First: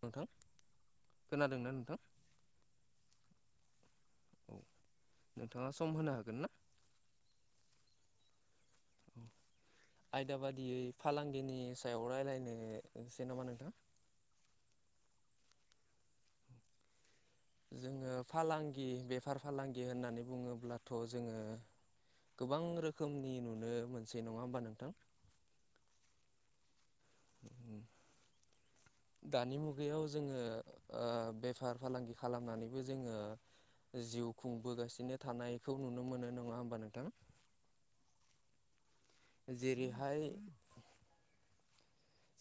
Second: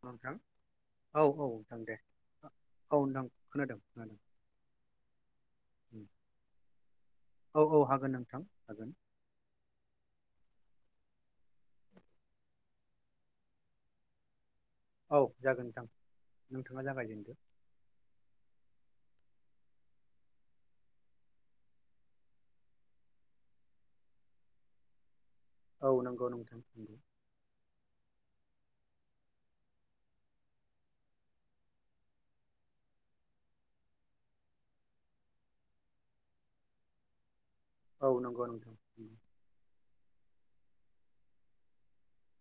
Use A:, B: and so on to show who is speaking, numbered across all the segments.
A: औ नोंथां औ औ नोंथां दे औ नोंथां खोनादों खोनादों
B: औ नोंथाङा सम होनो हागोन ना?
A: औ औ हागोन नोंथां हागोन
B: आयदा बादियै फालांगिनि सायाव रायलायनोसै नामा नोंथां
A: औ जागोन नोंथां नोंथाङा जागायजेनदो
B: जोङो फालांगि बेफार फालांगि होननानै बुङोब्लाथ' जोङो गोबां रोखोमनि नुनो मोनसै नङा होमबा नोंथां
A: औ नंगौ नोंथां
B: उम दानि मुगायाव जोङो ओ बेफार फालांगि खालामनानैबो जोङो जिउ खुंबोगासिनो थानायखौ नुनो मोनो नङा होमबा नोंथां
A: औ नंगौ नोंथां
B: जेरैहाय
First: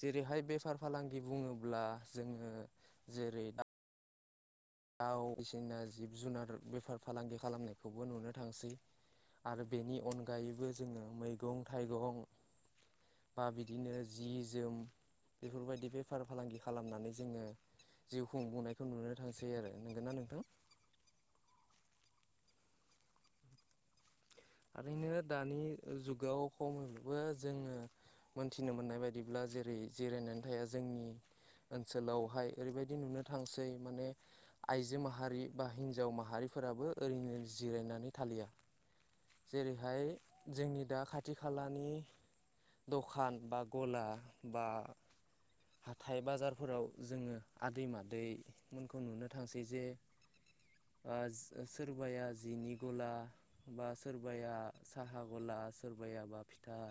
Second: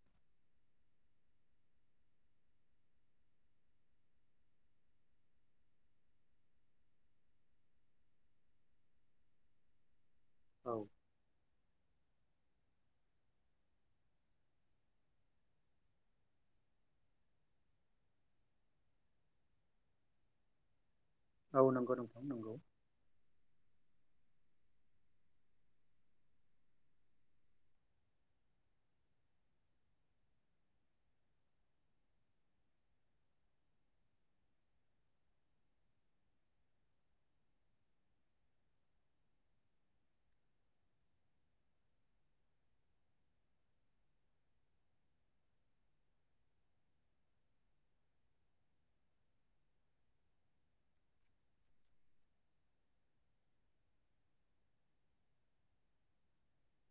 B: जेरैहाय बेफार फालांगि बुङोब्ला जोङो जेरै दाउ बिदिनो जिब जुनार बेफार फालांगि खालामनायखौबो नुनो थांसै आरो बेनि अनगायैबो
A: औ
B: जोङो मैगं थाइगं बा बिदिनो जि जोम बेफोरबायदि बेफार फालांगि खालामनानै जोङो जिउ खुंबुंनायखौ नुनो थांसै आरो नोंगोना नोंथां
A: औ नंगौ नोंथां नंगौ
B: ओरैनो दानि जुगाव खमैबो जोङो मोनथिनो मोननाय बायदिब्ला जेरै जिरायनानै थाया जोंनि ओनसोलावहाय ओरैबायदि नुनो थांसै माने आइजो माहारि बा हिन्जाव माहारिफोराबो ओरैनो जिरायनानै थालिया जेरैहाय जोंनि दा खाथि खालानि दखान बा गला बा हाथाय बाजारफोराव जोङो आदै मादैमोनखौ नुनो थांसै जे ओ सो सोरबाया जिनि गला बा सोरबाया साहा गला सोरबायाबा फिथा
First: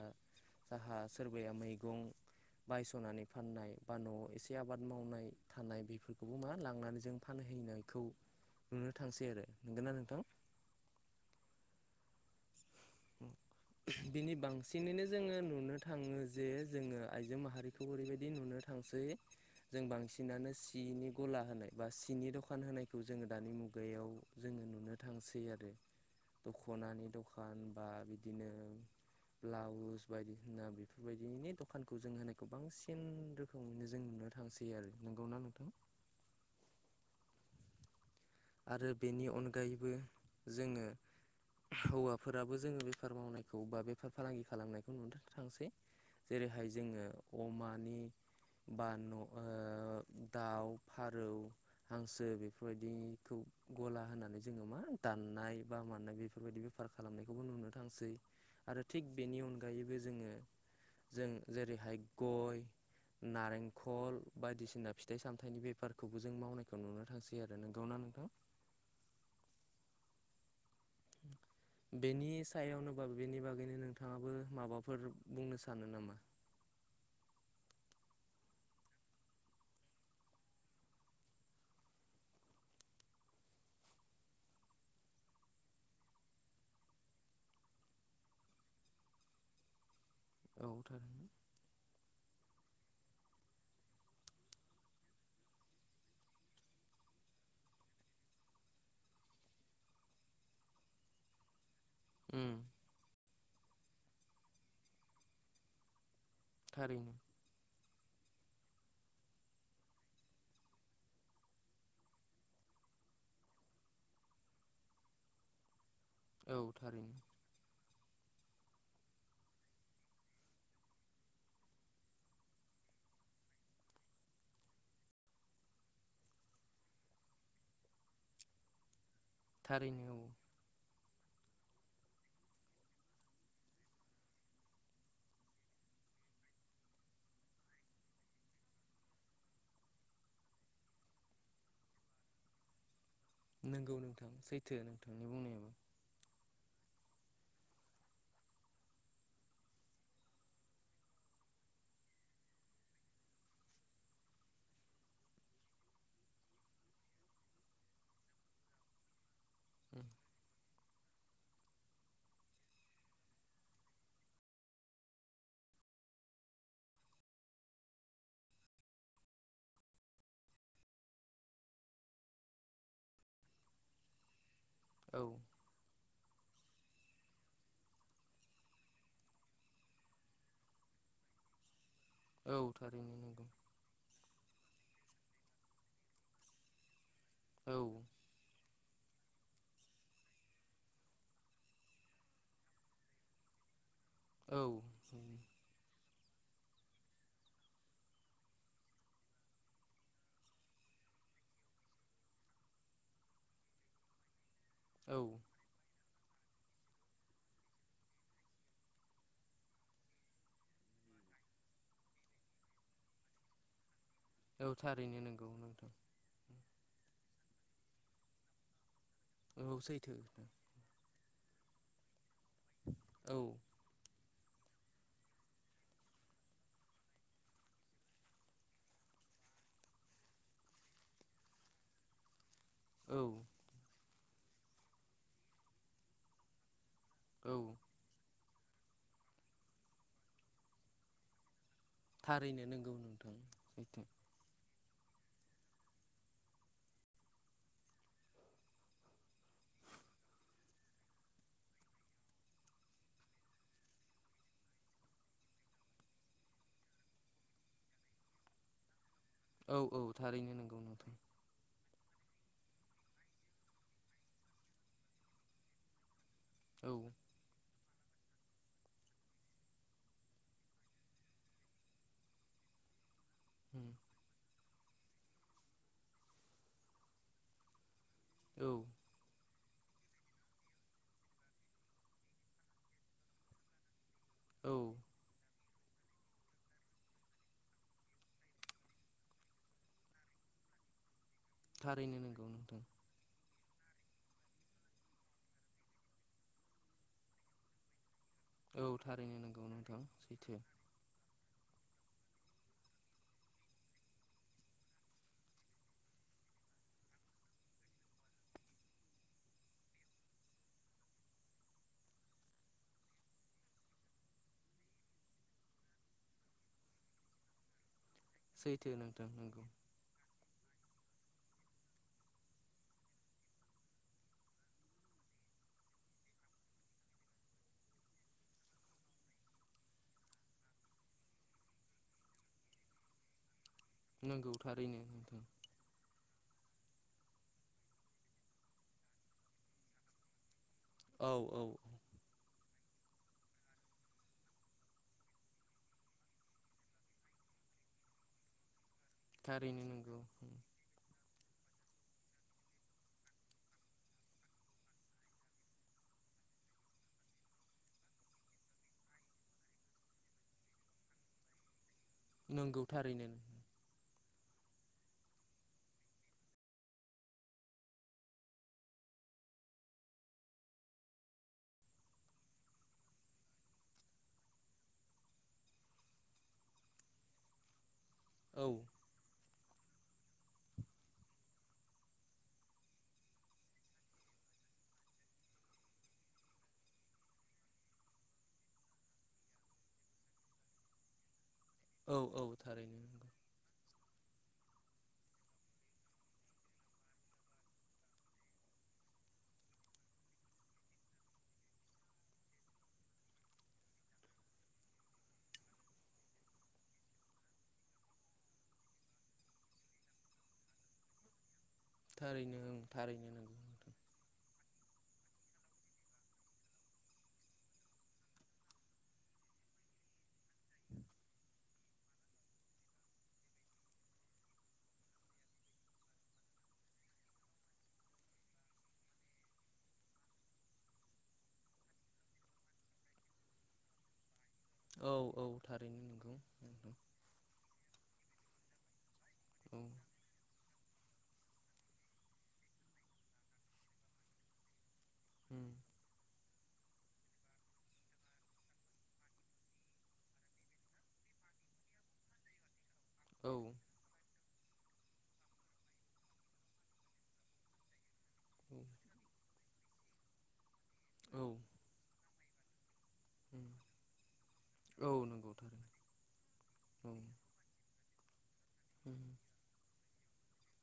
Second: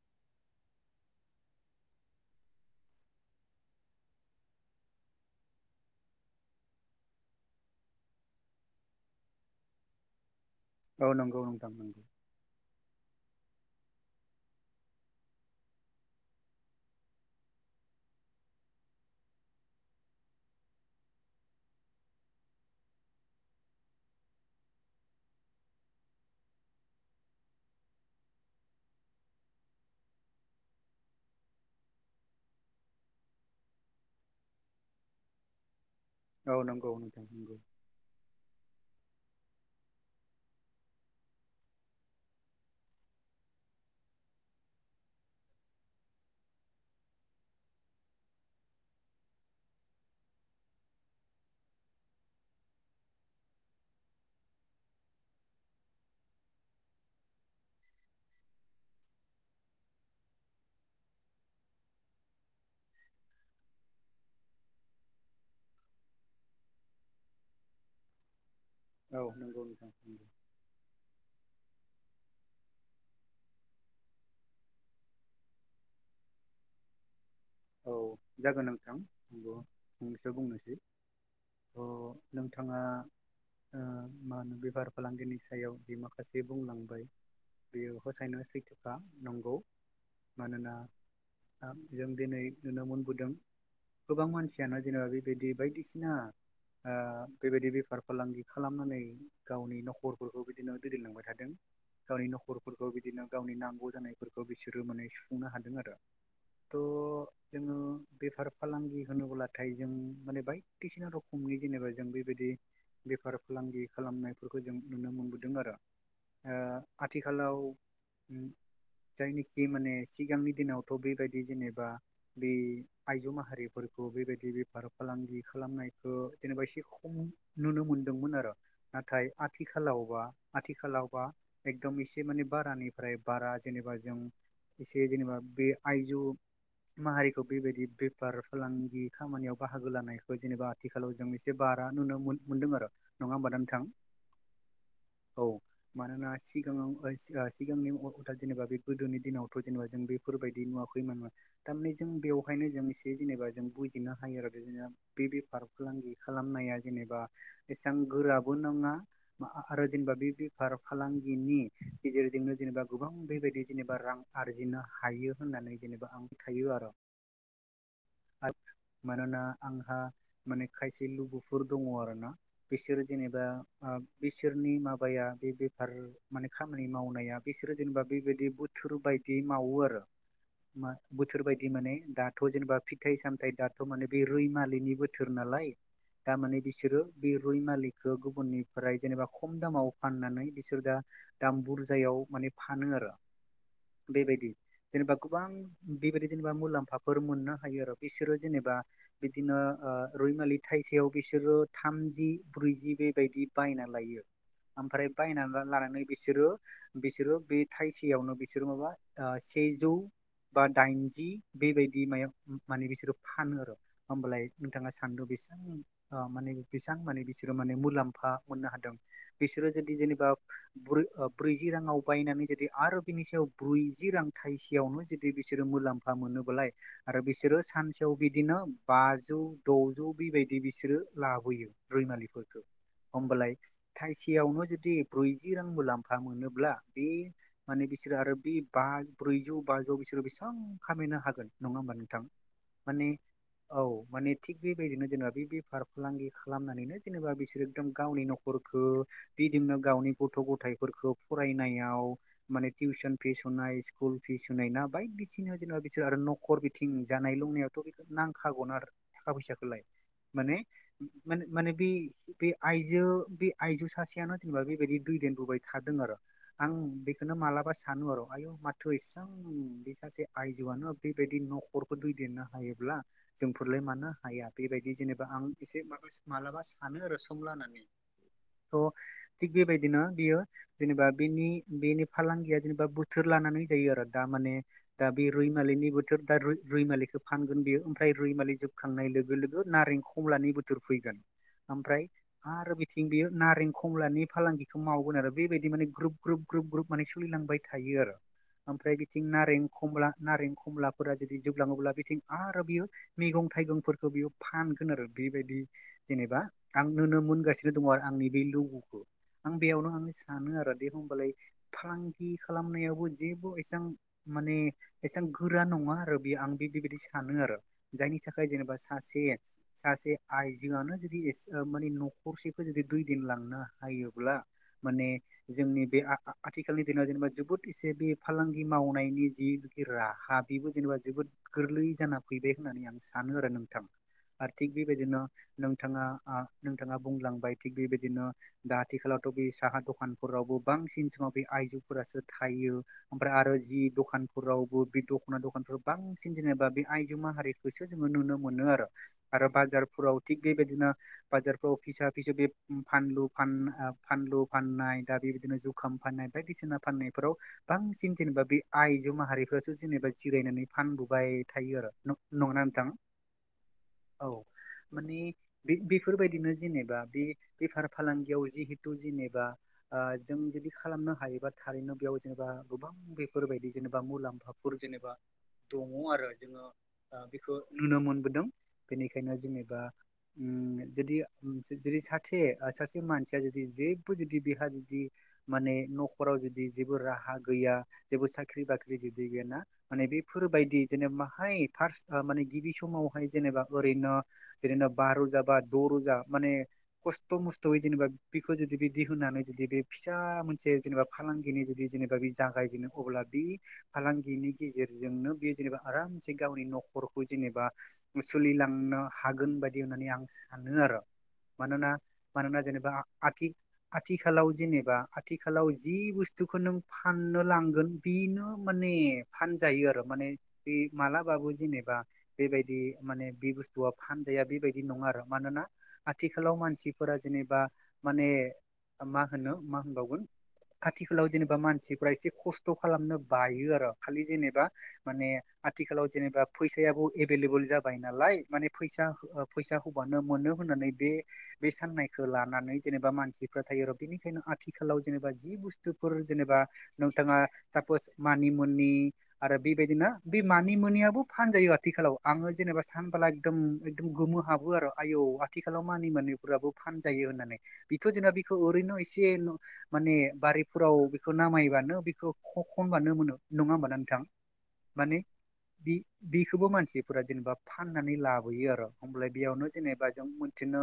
B: साहा सोरबाया मैगं बायस'नानै फाननाय बा न'वाव एसे आबाद मावनाय थानाय बेफोरखौबो मा लांनानै जों फानहैनायखौ नुनो थांसै आरो नोंगोना नोंथां।
A: औ नंगौ नोंथां
B: उम दिनै बांसिनैनो जोङो नुनो थाङो जे जोङो आइजो माहारि खौ ओरैबायदि नुनो थांसै जों बांसिनानो सिनि गला होनाय बा सिनि दखान होनायखौ जोङो दानि मुगायाव जोङो नुनो थांसै आरो दख'नानि दखान बा बिदिनो ब्लाउस बायदिसिना बेफोरबायदिनि दखानखौ जों होनायखौ बांसिन रो खोमैनो जों नुनो थांसै आरो नंगौना नोंथां?
A: औ नंगौ नोंथां
B: आरो बेनि अनगायैबो जोङो हौवाफोराबो जोङो बेफार मावनायखौ बा बेफार फालांगि खालामनायखौ नुनो थांसै। जेरैहाय जोङो अमानि बा न' ओ दाउ फारौ हांसो बेफोरबायदिखौ गला होनानै जोङो मा दाननाय बा मानाय बे फोरबायदि बेफार खालामनायखौबो नुनो थांसै आरो थिग बेनि अनगायैबो जोङो जों जेरैहाय गय नारेंखल बायदिसिना फिथाइ सामथाइनि बेफारखौबो जों मावनायखौ नुनो थांसै आरो नोंगौना नोंथां?
A: औ नंगौ नोंथां नंगौ।
B: [inaudible] बेनि सायावनो बा बेनि बागैनो नोंथाङाबो माबाफोर बुंनो सानो नामा?
A: औ जागोन नोंथां आंबो फंनैसो बुंनोसै अ नोंथाङा ओ मा होनो बेफार फालांगिनि सायाव जि माखासे बुंलांबाय बेयो खसायना सैथोखा नंगौ।
B: औ
A: मानोना
B: थारैनो
A: ओ जों दिनै नुनो मोनबोदों। गोबां मानसियानो जेनेबा बेबायदि बायदिसिना ओ बेबायदि बेफार फालांगि खालामनानै गावनि नखरफोरखौ बिदिनो दैदेनलांबाय थादों। गावनि
B: उम
A: नखरफोरखौ बिदिनो गावनि नांगौ जानायफोरखौ बिसोरो माने सुफुंनो हादों आरो। थ'
B: थारैनो
A: जोङो बेफार फालांगि होनोब्लाथाय जों माने बायदिसिना रोखोमनि जेनेबा जों बेबायदि बेफार फालांगि खालामनायफोरखौ जों नुनो मोनबोदों आरो।
B: औ
A: ओ
B: थारैनो
A: आथिखालाव जायनोखि माने सिगांनि दिनावथ' बेबायदि जेनेबा बे आइजो माहारिफोरखौ बेबायदि बेफार फालांगि खालामनायखो जेनेबा एसे खम नुनो मोन्दोंमोन आरो नाथाय
B: थारैनो
A: आथिखालावबा
B: औ
A: आथिखालावबा एकदम एसे माने बारानिफ्राय बारा जेनेबा जों एसे जेनेबा बे आइजो माहारिखौ बेबायदि बेफार फालांगि खामानियाव बाहागो लानायखौ जेनेबा आथिखालाव जों एसे बारा नुनो मोन मोनदों आरो नङा होमबा
B: नंगौ नोंथां सैथो नोंथांनि
A: औ
B: बुंनायाबो
A: मानोना सिगाङाव सिगांनि अथा जेनेबा बे गोदोनि दिनावथ' जेनेबा जों बेफोरबायदि नुवाखैनोमोन थारमाने जों बेवहायनो जों एसे जेनेबा जों बुजिनो हायो आरो जों बे बेफार फालांगि खालामनाया जेनेबा एसेबां गोराबो नङा माहा आरो जेनेबा बि बि बेफार फालांगिनि गेजेरजोंनो जेनेबा गोबां बेबायदि जेनेबा रां आरजिनो हायो। होननानै जेनेबा आं फोथायो आरो मानोना आंहा माने खायसे लोगोफोर दङ आरो ना बिसोर जेनेबा बिसोरनि
B: औ
A: माबाया बे बेफार माने खामानि मावनाया बिसोरो जेनेबा बेबायदि बोथोर बायदियै मावो आरो मा बोथोर बायदि माने दाथ'
B: औ
A: जेनेबा
B: थारैनो
A: फिथाइ
B: नंगौ
A: सामथाइ दा थ' माने बे रैमालिनि बोथोर नालाय दा माने बिसोरो बे
B: औ
A: रैमालिखौ गुबुननि फ्राय जेनेबा खम दामाव फाननानै बिसोर दा दाम बुरजायाव माने फानो आरो बेबायदि
B: औ
A: जेनेबा गोबां बेबायदि जेनेबा मुलाम्फाफोर मोननो हायो आरो बिसोरो जेनेबा बिदिनो ओ रैमालि थाइसेयाव बिसोरो थामजि ब्रैजि बेबायदि बायना लायो ओमफ्राय
B: औ
A: बायनानै लानानै बिसोरो बिसोरो बे थाइसेयावनो बिसोरो माबा सेजौ बा दाइनजि बेबायदि मायाव माने बिसोरो फानो आरो होमबालाय
B: औ
A: नोंथाङा
B: थारैनो
A: सान्दो
B: नंगौ
A: बेसेबां
B: नोंथां
A: आ माने बेसां माने बिसोरो माने मुलाम्फा मोननो हादों बिसोरो
B: औ
A: जुदि
B: सैथो
A: जेनेबा ब्रै ओ ब्रैजि राङाव बायनानै जुदि आरो बिनि
B: औ
A: सायाव ब्रुजि रां थाइसेयावनो जुदि दि बिसोरो मुलाम्फा मोनोबालाय आरो बिसोरो सानसेयाव बिदिनो बाजौ द'जौ बेबायदि बिसोरो लाबोयो। रैमालिफोरखो
B: औ
A: होमबालाय थाइसेयावनो जुदि ब्रैजि रां मुलाम्फा मोनोब्ला बे
B: औ
A: माने बिसोरो आरो बे बा ब्रैजौ बाजौ सोरो बेसां खामायनो हागोन नङा होमबा नोंथां
B: थारैनो नंगौ
A: माने
B: नोंथां
A: औ
B: सैथो
A: माने थिग बेबायदिनो जेनेबा बे बेफार फालांगि खालामनानैनो जेनेबा बिसोर एकदम गावनि न'खरखौ बिदिनो गावनि गथ' गथायफोरखौ फरायनायाव माने टिउसन फिस होनाय स्कुल फिस होनाय ना बायदिसिना जेनेबा बिसोर आरो न'खर बिथिं जानाय लोंनायावथ' बेखौ नांखागौनो आरो थाखा
B: औ
A: फैसाखौलाय
B: औ थारैनो
A: माने
B: नंगौ नोंथां
A: माने माने बे बे आइजो बे आइजो सासेयानो जेनेबा बेबायदि दैदेनबोबाय थादों आरो आं
B: औ
A: बेखौनो मालाबा सानो आरो' आयु माथो इसां बे सासे आइजोआनो बेबायदि न'खरखौ दैदेननो हायोब्ला जोंफोरलाय मानो हाया बेबायदि जेनेबा आं एसे माबास मालाबा सानो आरो सम लानानै
B: औ
A: थ' थिग बेबायदि बियो जेनेबा बेनि बेनि फालांगिया जेनेबा बोथोर लानानै जायो आरो दा माने
B: औ।
A: दा बे रैमालिनि बोथोर दा रै रैमालिखौ फानगोन बियो ओमफ्राय रैमालि जोबखांनाय लोगो लोगो नारें खमलानि बोथोर फैगोन ओमफ्राय
B: थारैनो नंगौ
A: आरो
B: नोंथां
A: बि बेयो नारें खमलानि फालांगिखौ मावगोन आरो बेबायदि माने ग्रोब ग्रोब ग्रोब ग्रोब माने सोलिलांबाय थायो आरो।
B: औ थारैनो नोंगौ नोंथां सैथो।
A: खलाफोरा जुदि जोबलाङोब्ला बिथिं आरो बियो मैगं थाइगंफोरखौ बेयाव फानगोन आरो बेबायदि जेनेबा आं नो नो मोनगासिनो दङ आरो आंनि बे लोगोखौ आं बेयावनो आं सानो दे होबालाय फालांगि खालामनायावबो जेबो एसां माने एसां गोरा नङा आरो बेयो आं बे बेबायदि सानो आरो। जायनि थाखाय जेनेबा
B: सैथो
A: सासे
B: नोंथां नंगौ
A: सासे आइजोआनो जुदि एसे माने न'खरसेखौ जुदि दैदेन लांनो हायोब्ला माने जोंनि बे आ-आ आ -आथिखालनि दिनाव जेनेबा जोबोद इसे बे फालांगि मावनायनि जिबिदि राहा बेबो जेनेबा जोबोद गोरलै जाना फैबाय होननानै आं सानो आरो नोंथां।
B: नंगौ
A: आरो थिग
B: थारैनो
A: बेबायदिनो
B: नोंथां
A: नोंथाङा आ नोंथाङा बुंलांबाय थिग बेबायदिनो दा आथिखालावथ' बे साहा दखान फोरावबो बांसिन समाव
B: औ
A: बे
B: औ
A: आइजोफोरासो थायो। फ्रा आरो जि दखानफोरावबो बे दख'ना दखानफोराव बांसिन जेनेबा बे आइजो माहारिफोर खौसो जोङो नुनो मोनो आरो। आरो
B: थारैनो
A: बाजारफोराव
B: नंगौ
A: थिग बेबायदिनो बाजारफ्राव फिसा फिसौ बे फानलु फान ओ फानलु फाननाय दा बेबायदिनो खाम फाननाय बायदिसिना फाननायफोराव बांसिन जेनेबा बे आइजो माहारिफ्रासो जेनेबा जिरायनानै फानबोबाय थायो आरो न नगौना
B: नंगौ
A: नोंथा?
B: थारैनो
A: औ माने बे बे बेफोरबायदिनो जेनेबा बे बेफार फालांगियाव जिहेथु जेनेबा जों जुदि खालामनो हायोबा थारैनो बेयाव जेनेबा गोबां बेफोरबायदि जेनेबा मुलाम्फाफोर जेनेबा दङ आरो जोङो ओ बेखौ नुनो मोनबोदों।
B: औ
A: बेनिखायनो जेनेबा ओ जुदि जुदि सासे सासे मानसिया जुदि जेबो जुदि बेहा जुदि माने न'खराव जुदि जेबो राहा गैया जेबो साख्रि बाख्रि जुदि गैयाना माने बेफोरबायदि जेनेबा माहाय थार्स्ट आ
B: औ
A: माने
B: औ
A: गिबि
B: थारैनो
A: समावहाय जेनेबा ओरैनो जेरैनो बा रोजा बा द' रोजा माने खस्थ' मस्थ'यै जेनेबा बेखौ जुदि बिदि होनानै जुदि बे फिसा मोनसे जेनेबा फालांगिनि जुदि जेनेबा बे जागायजेनो अब्ला बि फालांगिनि गेजेरजोंनो बे जेनेबा आरामसे गावनि न'खरखौ जेनेबा सोलिलांनो हागोन बायदि होननानै आं सानो आरो मानोना
B: थारैनो
A: मानोना
B: ओं
A: जेनेबा
B: थारैनो
A: आथि
B: नंगौ नोंथां
A: आथिखालाव जेनेबा आथिखालाव जि बुस्थुखौ नों फाननो लांगोन बिनो माने फानजायो आरो माने बे मालाबाबो जेनेबा बेबायदि माने बे बुस्थुआ फानजाया बेबायदि नङा आरो मानोना आथिखालाव मानसिफोरा जेनेबा माने मा होनो मा होनबावगोन आथिखालाव जेनेबा मानसिफ्रा एसे खस्थ' खालामनो बायो आरो खालि जेनेबा
B: औ
A: माने
B: औ थारैनो
A: आथिखालाव
B: नंगौ
A: जेनेबा
B: नोंथां
A: फैसायाबो ऐबेललेबोल जाबाय नालाय माने फैसा हो फैसा
B: औ
A: होबानो मोनो होननानै बे- बे साननायखौ लानानै जेनेबा मानसिफ्रा थायो र बेनिखायनो आथिखालाव जेनेबा जि
B: उम
A: बुस्थुफोर जेनेबा नोंथाङा सापस मानि मुनि आरो बेबायदिनो बे मानि मोनियाबो फानजायो आथिखालाव आङो जेनेबा सानबोला
B: औ
A: एकदम गोमो हाबो आरो आयौ आथिखालाव मानि मानिफोराबो फानजायो होननानै बेथ' जेनेबा बेखौ ओरैनो
B: औ
A: एसे माने बारिफोराव बेखौ
B: औ
A: नामायबानो बेखौ ख खनबानो मोनो। नङा
B: उम
A: होनोमबा नोंथां
B: औ
A: माने
B: नंगौ थारैनो
A: बि बिखौबो
B: औ
A: मानसिफोरा
B: उम
A: जेनेबा फानानै लाबोयो आरो
B: उम
A: हमबालाइ बेयावनो जेनेबा जों मोनथिनो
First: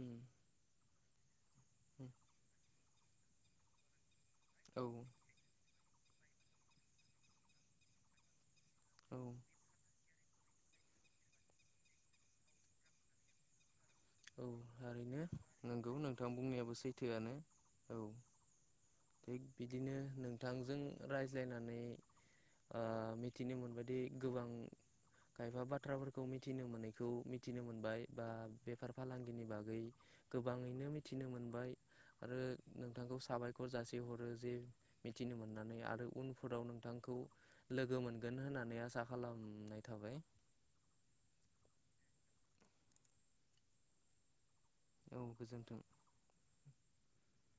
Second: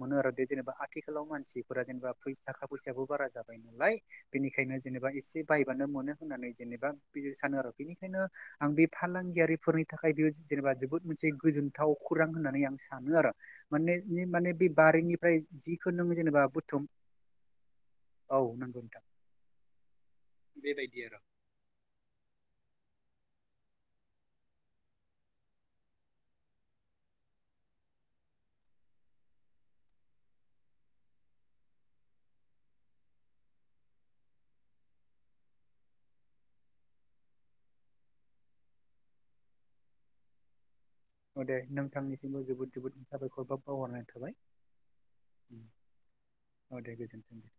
A: मोनो आरो।
B: उम
A: जेनेबा आथिखालाव मानसिफोरा जेनेबा फैसा थाखा फैसाबो बारा जाबाय नालाय बेनिखायनो
B: औ
A: जेनेबा एसे बायबानो मोनो होननानै जेनेबा बि सानो आरो बेनिखायनो आं बे
B: औ
A: फालांगियारिफोरनि थाखाय बेयो जेनेबा जोबोद मोनसे गोजोनथाव खौरां होननानै आं सानो आरो। माने
B: औ
A: माने बे
B: थारैनो
A: बारिनिफ्राय
B: नंगौ
A: जिखौ नों
B: नोंथां
A: जेनेबा
B: बुंनायाबो
A: बुथुम
B: सैथोआनो
A: औ नंगौ नोंथां।
B: थिग बिदिनो नोंथांजों
A: बेबायदि आरो
B: रायज्लायनानै ओ मिथिनो मोनबायदि गोबां खायफा बाथ्राफोरखौ मिथिनो मोनैखौ मिथिनो मोनबाय बा बेफार फालांगिनि बागै। गोबाङैनो मिथिनो मोनबाय आरो नोंथांखौ साबाय खर जासे हरो जे मिथिनो मोननानै आरो उनफोराव नोंथांखौ लोगो मोनगोन होननानै आसा खालामनाय थाबाय।
A: औ दे नोंथांनिसिमबो जोबोद जोबोद साबायखरबाब बावहरनाय थाबाय।
B: औ गोजोन्थों।
A: औ दे गोजोन्थों दे।